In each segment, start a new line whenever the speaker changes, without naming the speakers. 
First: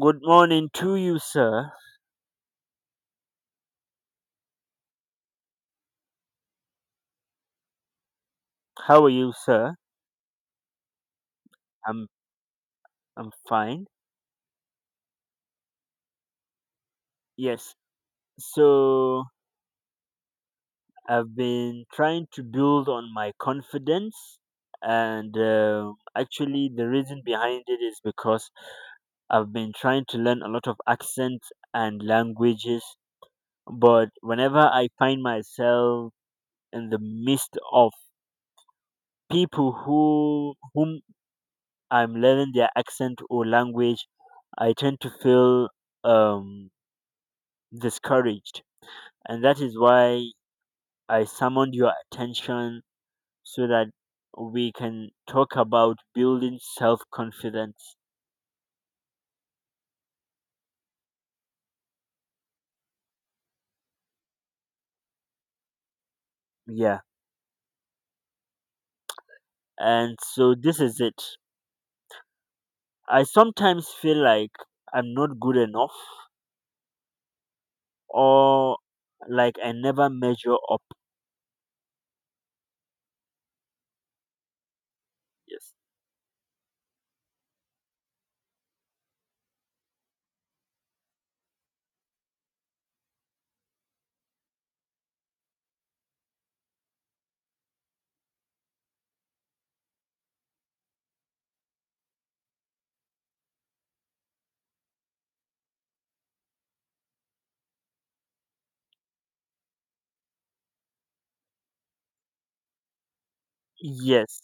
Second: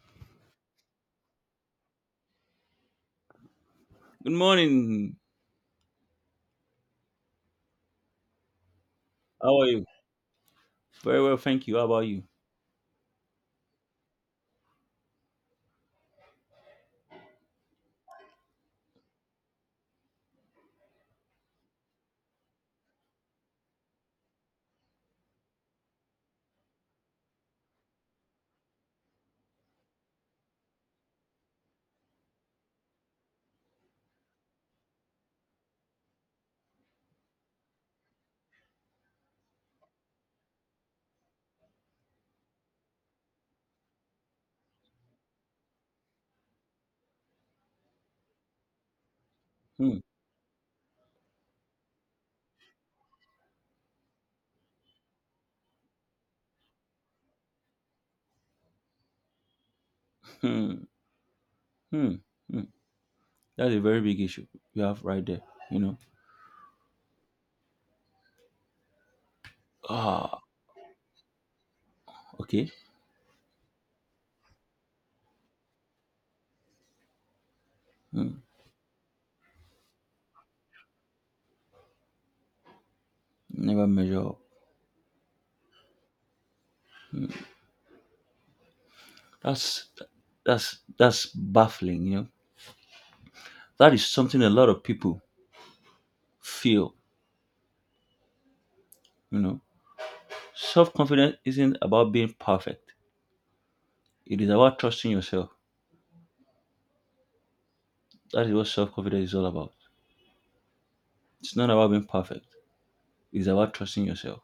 Good morning to you, sir.
Good morning.
How are you,
How are
sir?
you? Very well, thank you. How about
I'm
you?
I'm fine. Yes. So I've been trying to build on my confidence, and actually, the reason behind it is because I've been trying to learn a lot of accents and languages. But whenever I find myself in the midst of people whom I'm learning their accent or language, I tend to feel um discouraged. And that is
Hmm,
why I summoned your attention so that we can talk about building self confidence.
hmm, hmm, hmm. That's a very big issue you have right there. You know.
Yeah. And
Ah,
so this is it.
okay.
I sometimes feel like I'm not good enough
Hmm.
or like I never measure up.
Never measure up.
Yes.
That's that's baffling. That is something a lot of people feel. You know. Self confidence isn't about being perfect. It is about trusting yourself. That is what self confidence is all about. It's not about being perfect. It's about trusting yourself.
Yes.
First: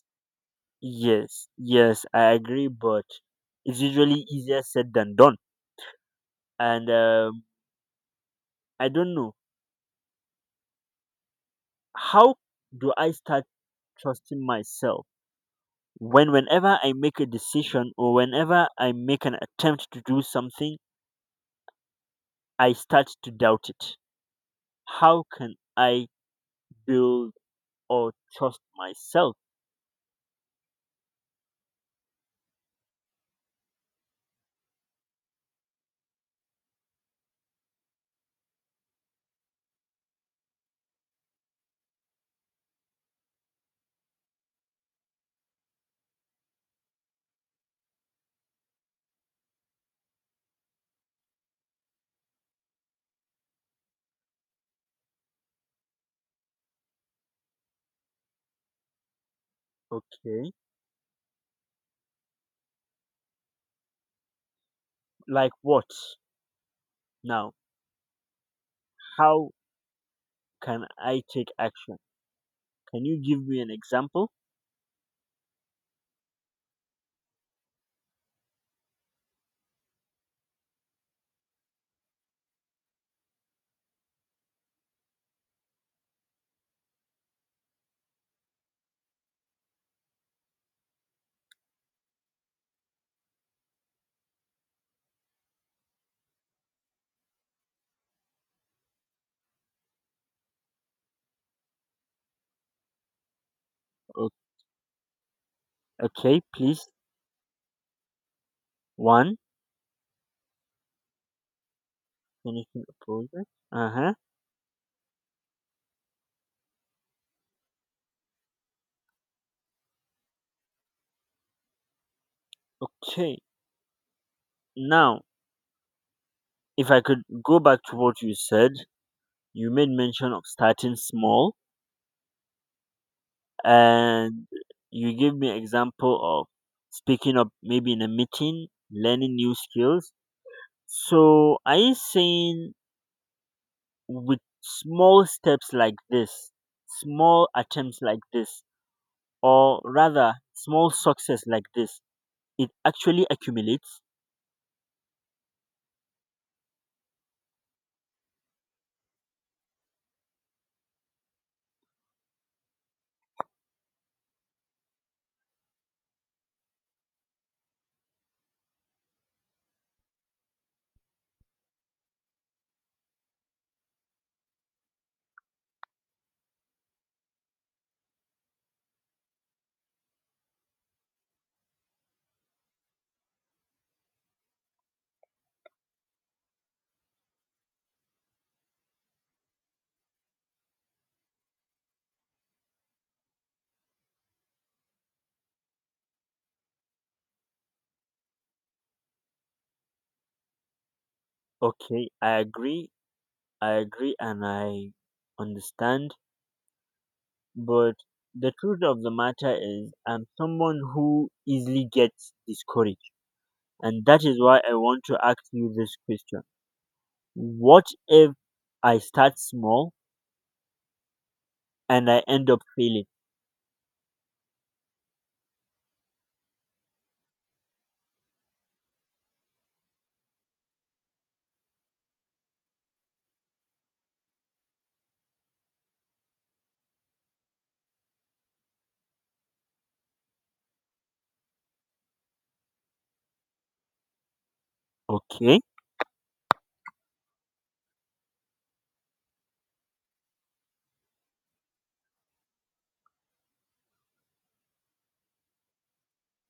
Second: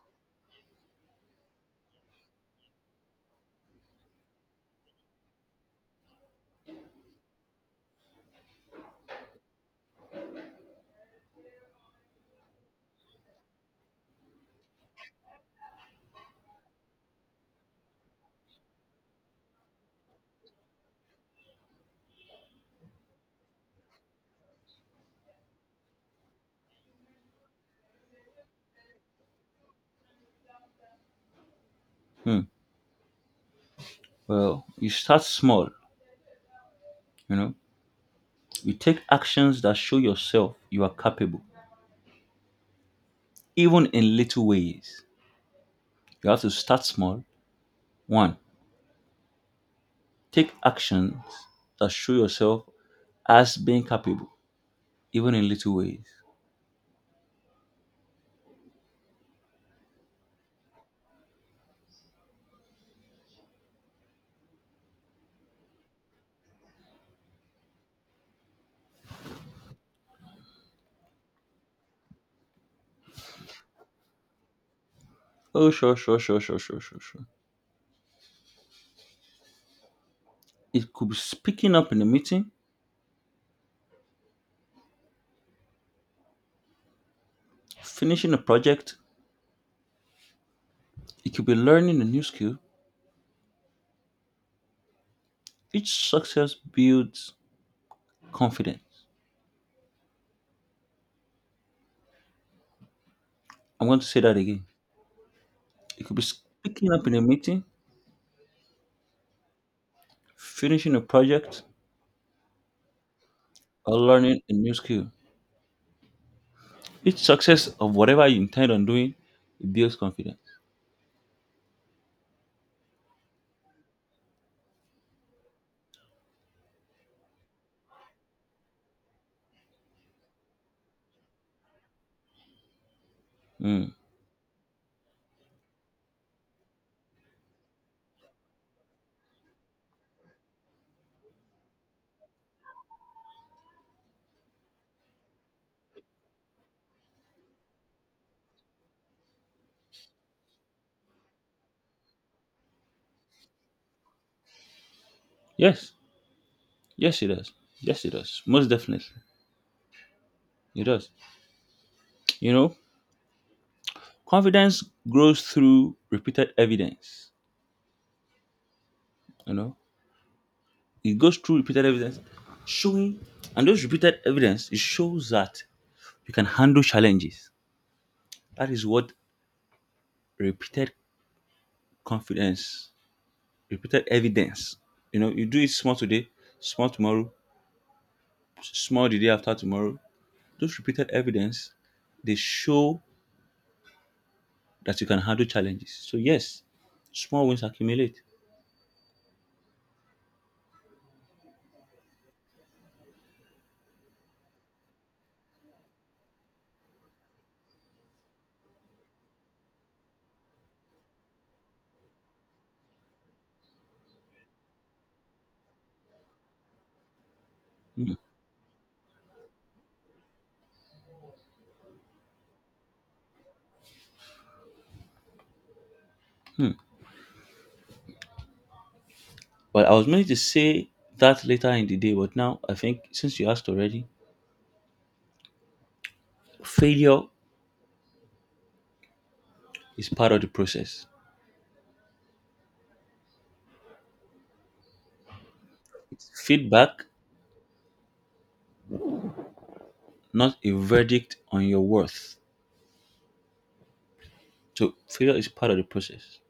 Yes. I agree, but it's usually easier said than done. And I don't know. How do I start trusting myself? Whenever I make a decision or whenever I make an attempt to do something, I start to doubt it. How can I build or trust myself?
Hmm. Well, you start small. You know You take actions that show yourself you are capable, even in little ways. You have to start small. One, take actions that show yourself as being capable, even in little ways.
Okay, like what now? How can I take action? Can you give me an example?
Oh, sure, sure, sure, sure, sure, sure, sure. It could be speaking up in a meeting, finishing a project, it could be learning a new skill. Each success builds confidence. I'm going to say
O-
that again. It could be
okay,
speaking
please.
up in a meeting,
One.
finishing a project,
Finishing a project,
or
uh-huh.
learning a new skill. Each success of whatever you intend on doing it builds confidence.
Okay, now if I could go back to what you said, you made mention of starting small,
Mm.
and you give me example of speaking up maybe in a meeting, learning new skills. So are you saying with small steps like this, small attempts like this, or rather small success like this, it actually accumulates?
Yes, yes, it does. Yes, it does. Most definitely, it does. You know, confidence grows through repeated evidence. You know, it goes through repeated evidence, showing, and those repeated evidence it shows that you can handle challenges. That is what repeated confidence, repeated evidence. You do it small today, small tomorrow, small the day after tomorrow. Those repeated evidence they show that you can handle challenges. So yes, small wins accumulate.
Okay, I agree. I agree, and I understand, but the truth of the matter is I'm someone who easily gets discouraged. And that is why I want to ask you this question. What if I start small and I end up failing?
But I was meaning to say that later in the day, but now I think since you asked already, failure is part of the process.
Okay,
Feedback, not a verdict on your worth. So failure is part of the process.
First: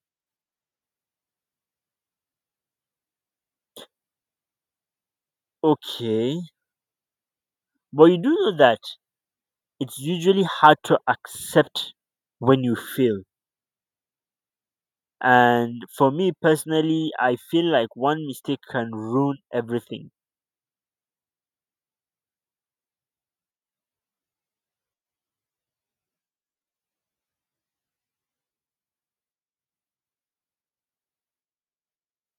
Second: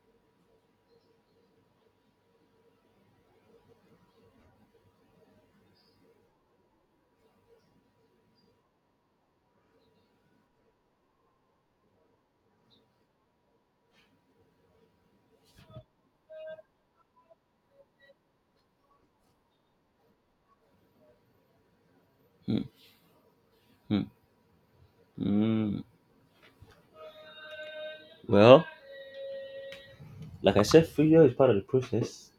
okay. But you do know that it's usually hard to accept when you fail. And for me personally, I feel like one mistake can ruin everything.
Well, like I said, failure is part of the process.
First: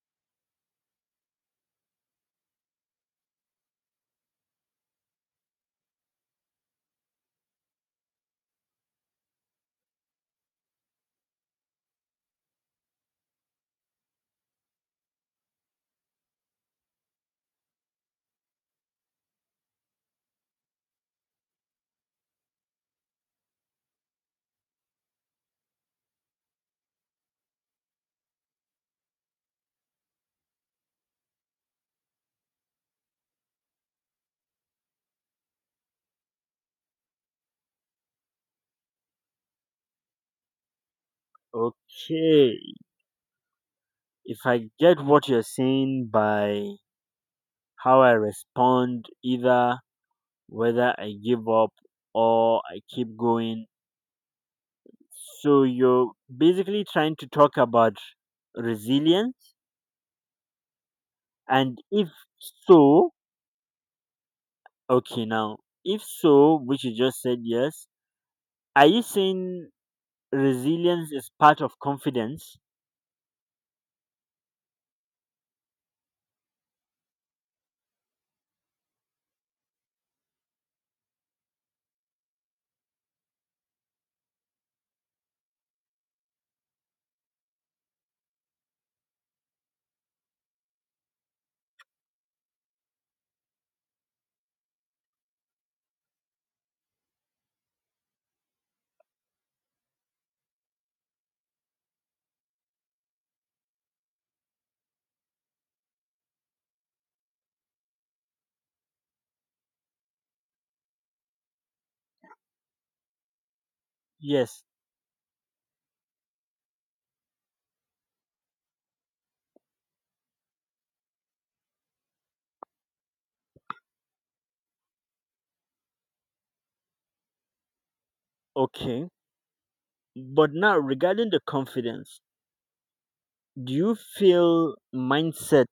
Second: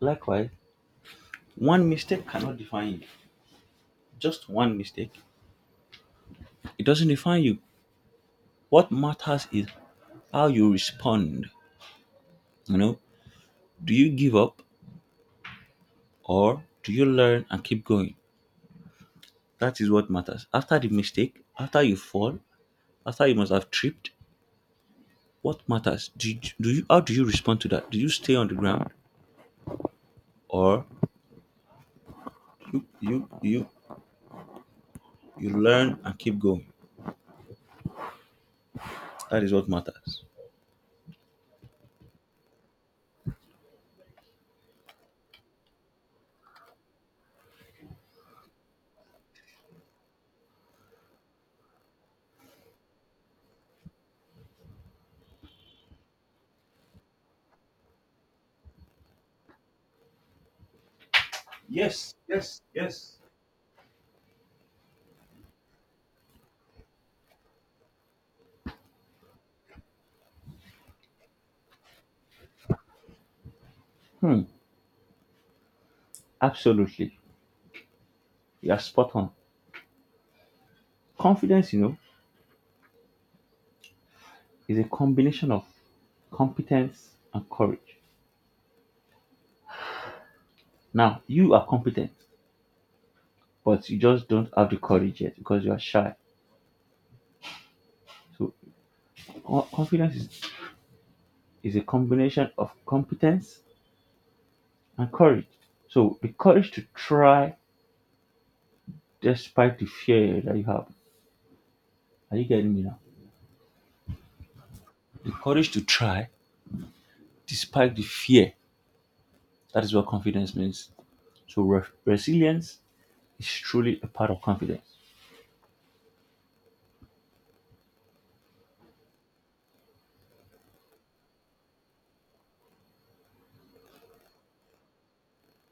Likewise, one mistake cannot define you. Just one mistake. It doesn't define you. What matters is how you respond. You know, Do you give up or do you learn and keep going? That is what matters. After the mistake, after you fall, after you must have tripped, what matters? Do you how do you respond to that? Do you stay on the ground or you you you you learn and keep going? That is what matters.
Okay, if I get what you're saying by how I respond, either whether I give up or I keep going, so you're basically trying to talk about resilience, and if
Yes, yes,
so,
yes.
okay, now if so, which you just said yes, are you saying resilience is part of confidence?
Hmm, absolutely. You are spot on. Confidence, is a combination of competence and courage. Now, you are competent, but you just don't have the courage yet because you are shy. So confidence is a combination of competence and courage. So the courage to try despite the fear that you have. Are you getting me now?
Yes,
The courage to try despite the fear. That is what confidence means. So resilience is truly a part of confidence.
okay. But now regarding the confidence, do you feel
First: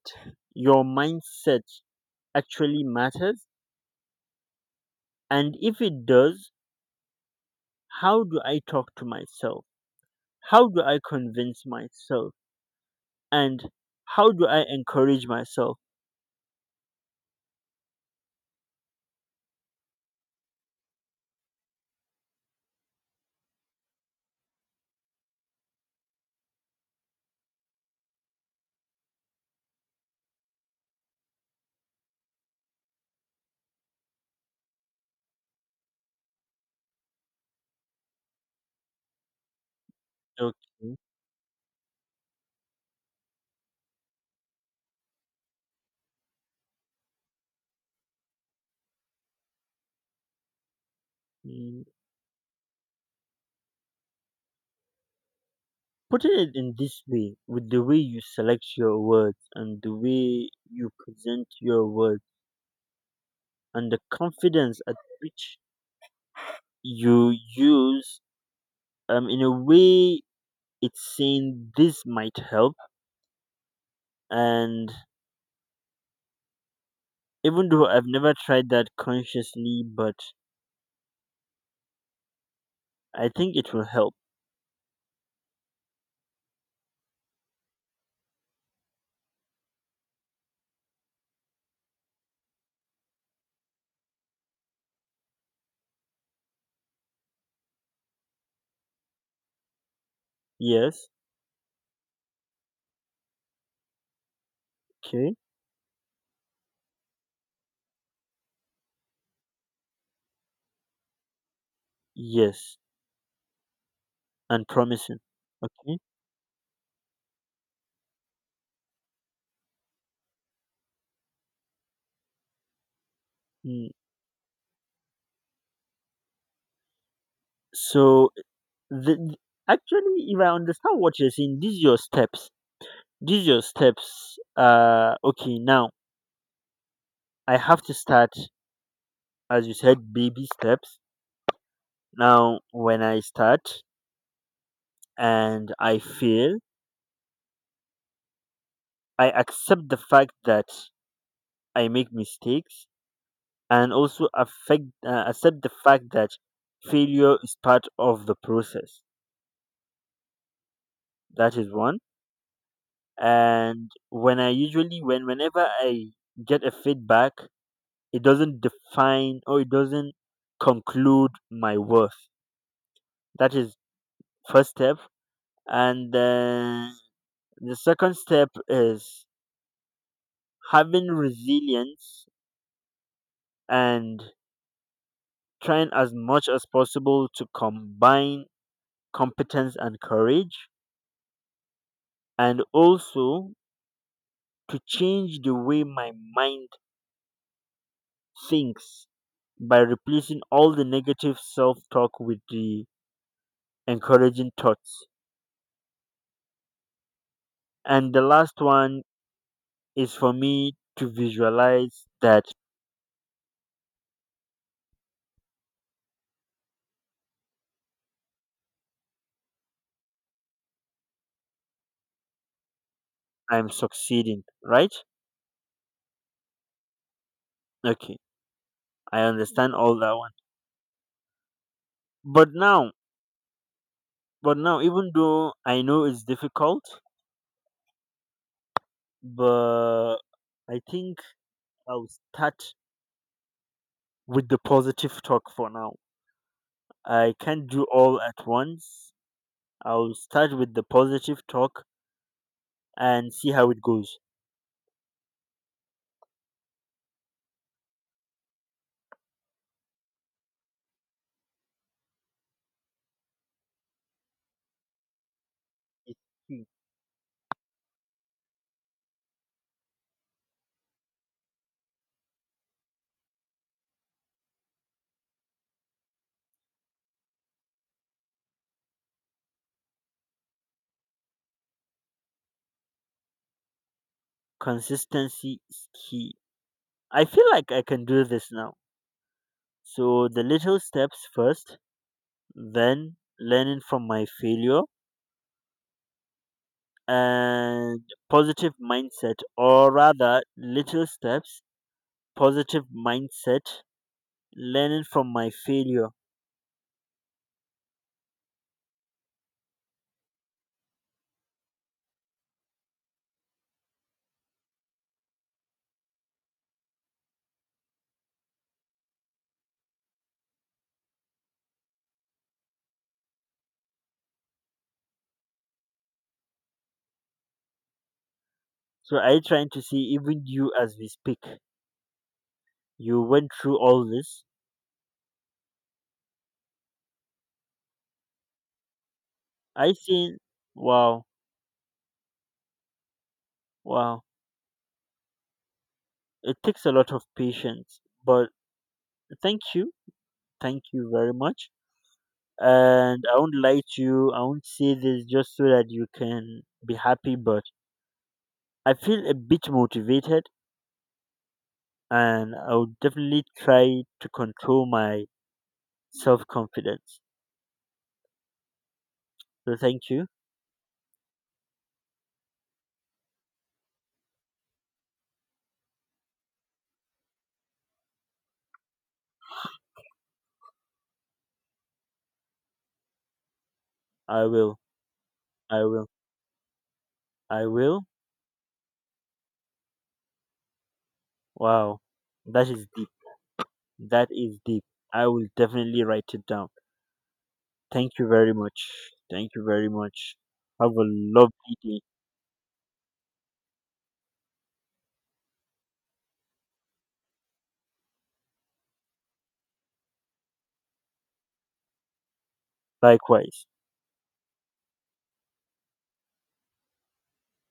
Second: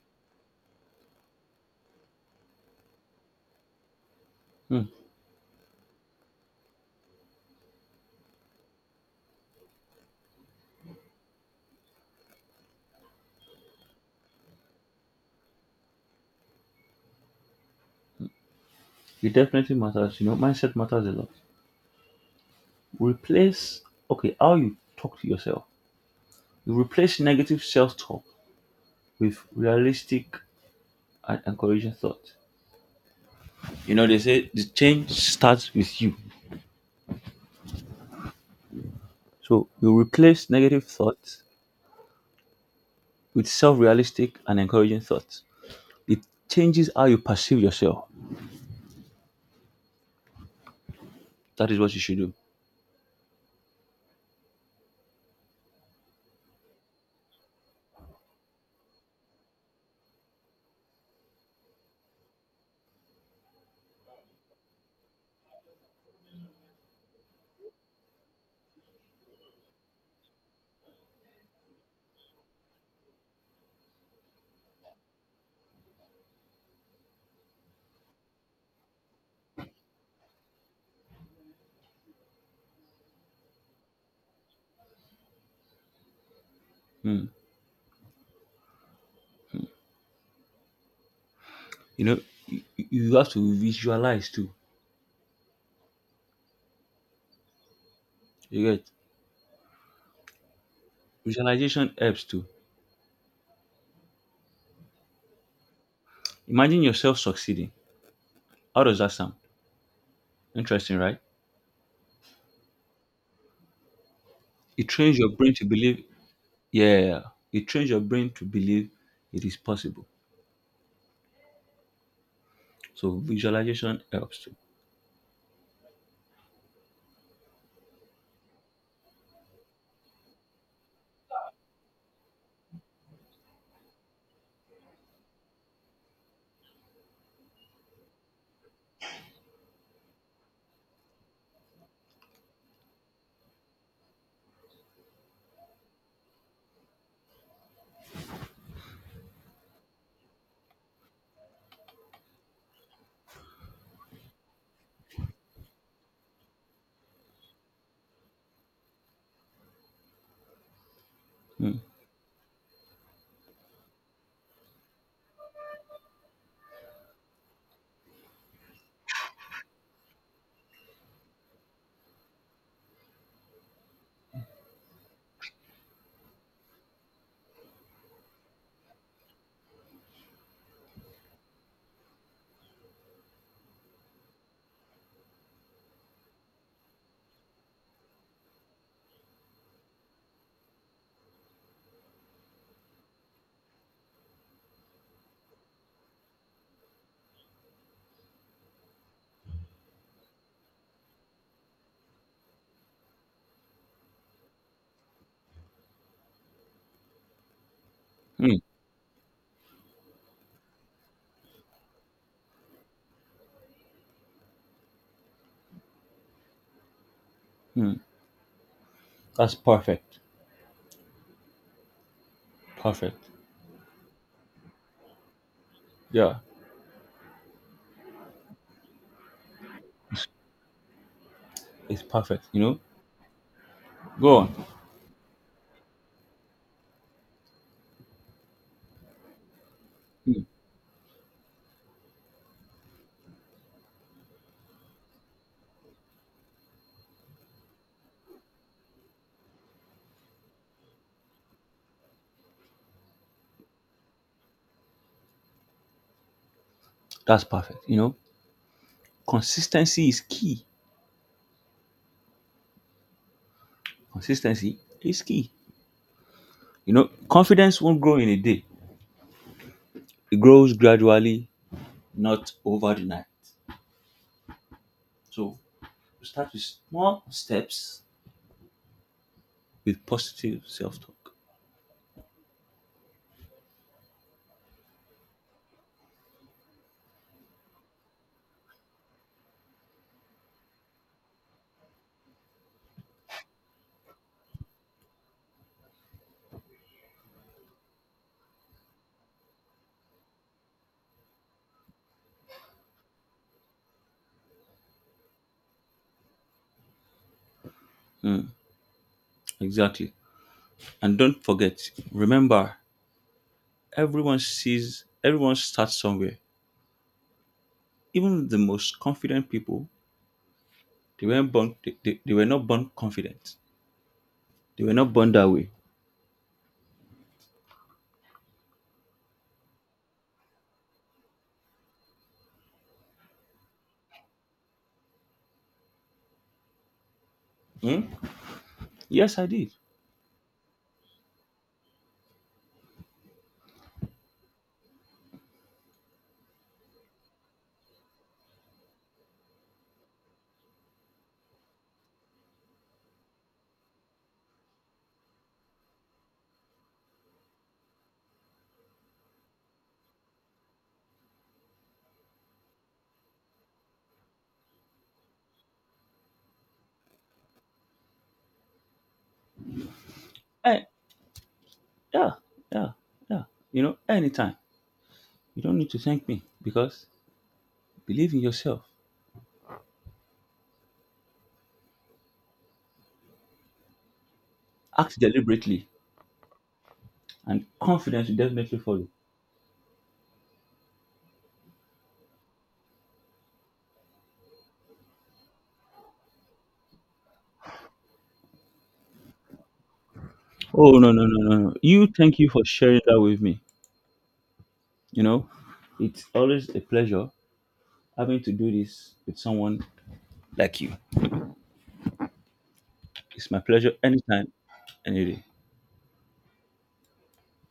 your mindset actually matters?
Hmm.
And if it does, how do I talk to myself? How do I convince myself? And how do I encourage myself?
It definitely matters. Mindset matters a lot. Replace, okay, how you talk to yourself. You replace negative self-talk with realistic and encouraging thought. They say the change starts with you. So you replace negative
Okay.
thoughts with self realistic and encouraging thoughts. It changes how you perceive yourself. That is
Mm.
what you should do.
Putting it in this way, with the way you select your words and the way you present your words and the confidence at which you use, in a way, it's saying this might help. And even though I've never tried that consciously, but I think it will help.
Hmm. You know, you have to visualize too. You get
Yes.
visualization helps too.
Okay.
Imagine yourself succeeding. How does that sound? Interesting, right?
Yes. And
It
promising.
trains your brain to
Okay.
believe, yeah, it trains your brain to believe it is possible. So
Mm.
visualization helps too.
So the, actually if I understand what you're saying, these your steps, okay, now I have to start, as you said, baby steps. Now when I start and I fail, I accept the fact that I make mistakes, and also affect accept the fact that failure is part of the process. That is one. And whenever I get a feedback, it doesn't define or it doesn't conclude my worth. That is first step. And then the second step is having resilience, and trying as much as possible to combine competence and courage, and also to change the way my mind thinks by replacing all the negative self talk with the encouraging thoughts. And the
Hmm.
last one is for me to visualize that
Hmm. That's perfect. Perfect.
I'm succeeding, right?
Yeah,
Okay, I understand all that one.
it's perfect.
But now,
Go
but
on.
now, even though I know it's difficult, but
Mm.
I think I'll start with the positive talk for now. I can't do all at once. I'll start with the positive talk and see how it goes.
That's perfect. Consistency is key. Consistency is key.
It's key.
Confidence won't grow in a day. It grows gradually, not over the night. So we start with small steps with positive self-talk.
Consistency is key. I feel like I can do this now. So the little steps first, then learning from my failure and positive mindset, or rather little steps, positive mindset, learning from my failure.
Exactly. And don't forget, remember, everyone starts somewhere. Even the most confident people, they were not born confident. They were not born that way.
So I trying to see even you as we speak, you went through all this.
Hmm? Yes, I did.
I see. Wow wow It takes a lot of patience, but thank you. Thank you very much. And I won't lie to you, I won't say this just so that you can be happy, but I feel a bit motivated, and I will definitely try to control my self confidence. So thank you.
Eh, yeah, yeah, yeah. Anytime. You don't need to thank me because believe in yourself.
I will.
Act
I
deliberately
will.
and
I will.
confidence will definitely follow.
Wow. That is deep. That is deep. I will definitely write it down. Thank you very much. Thank you very much. Have
Oh,
a
no, no, no, no, no.
lovely day.
You thank you for sharing that with me. You know, it's always a pleasure having to do this with someone like you. It's my
Likewise.
pleasure anytime, any day.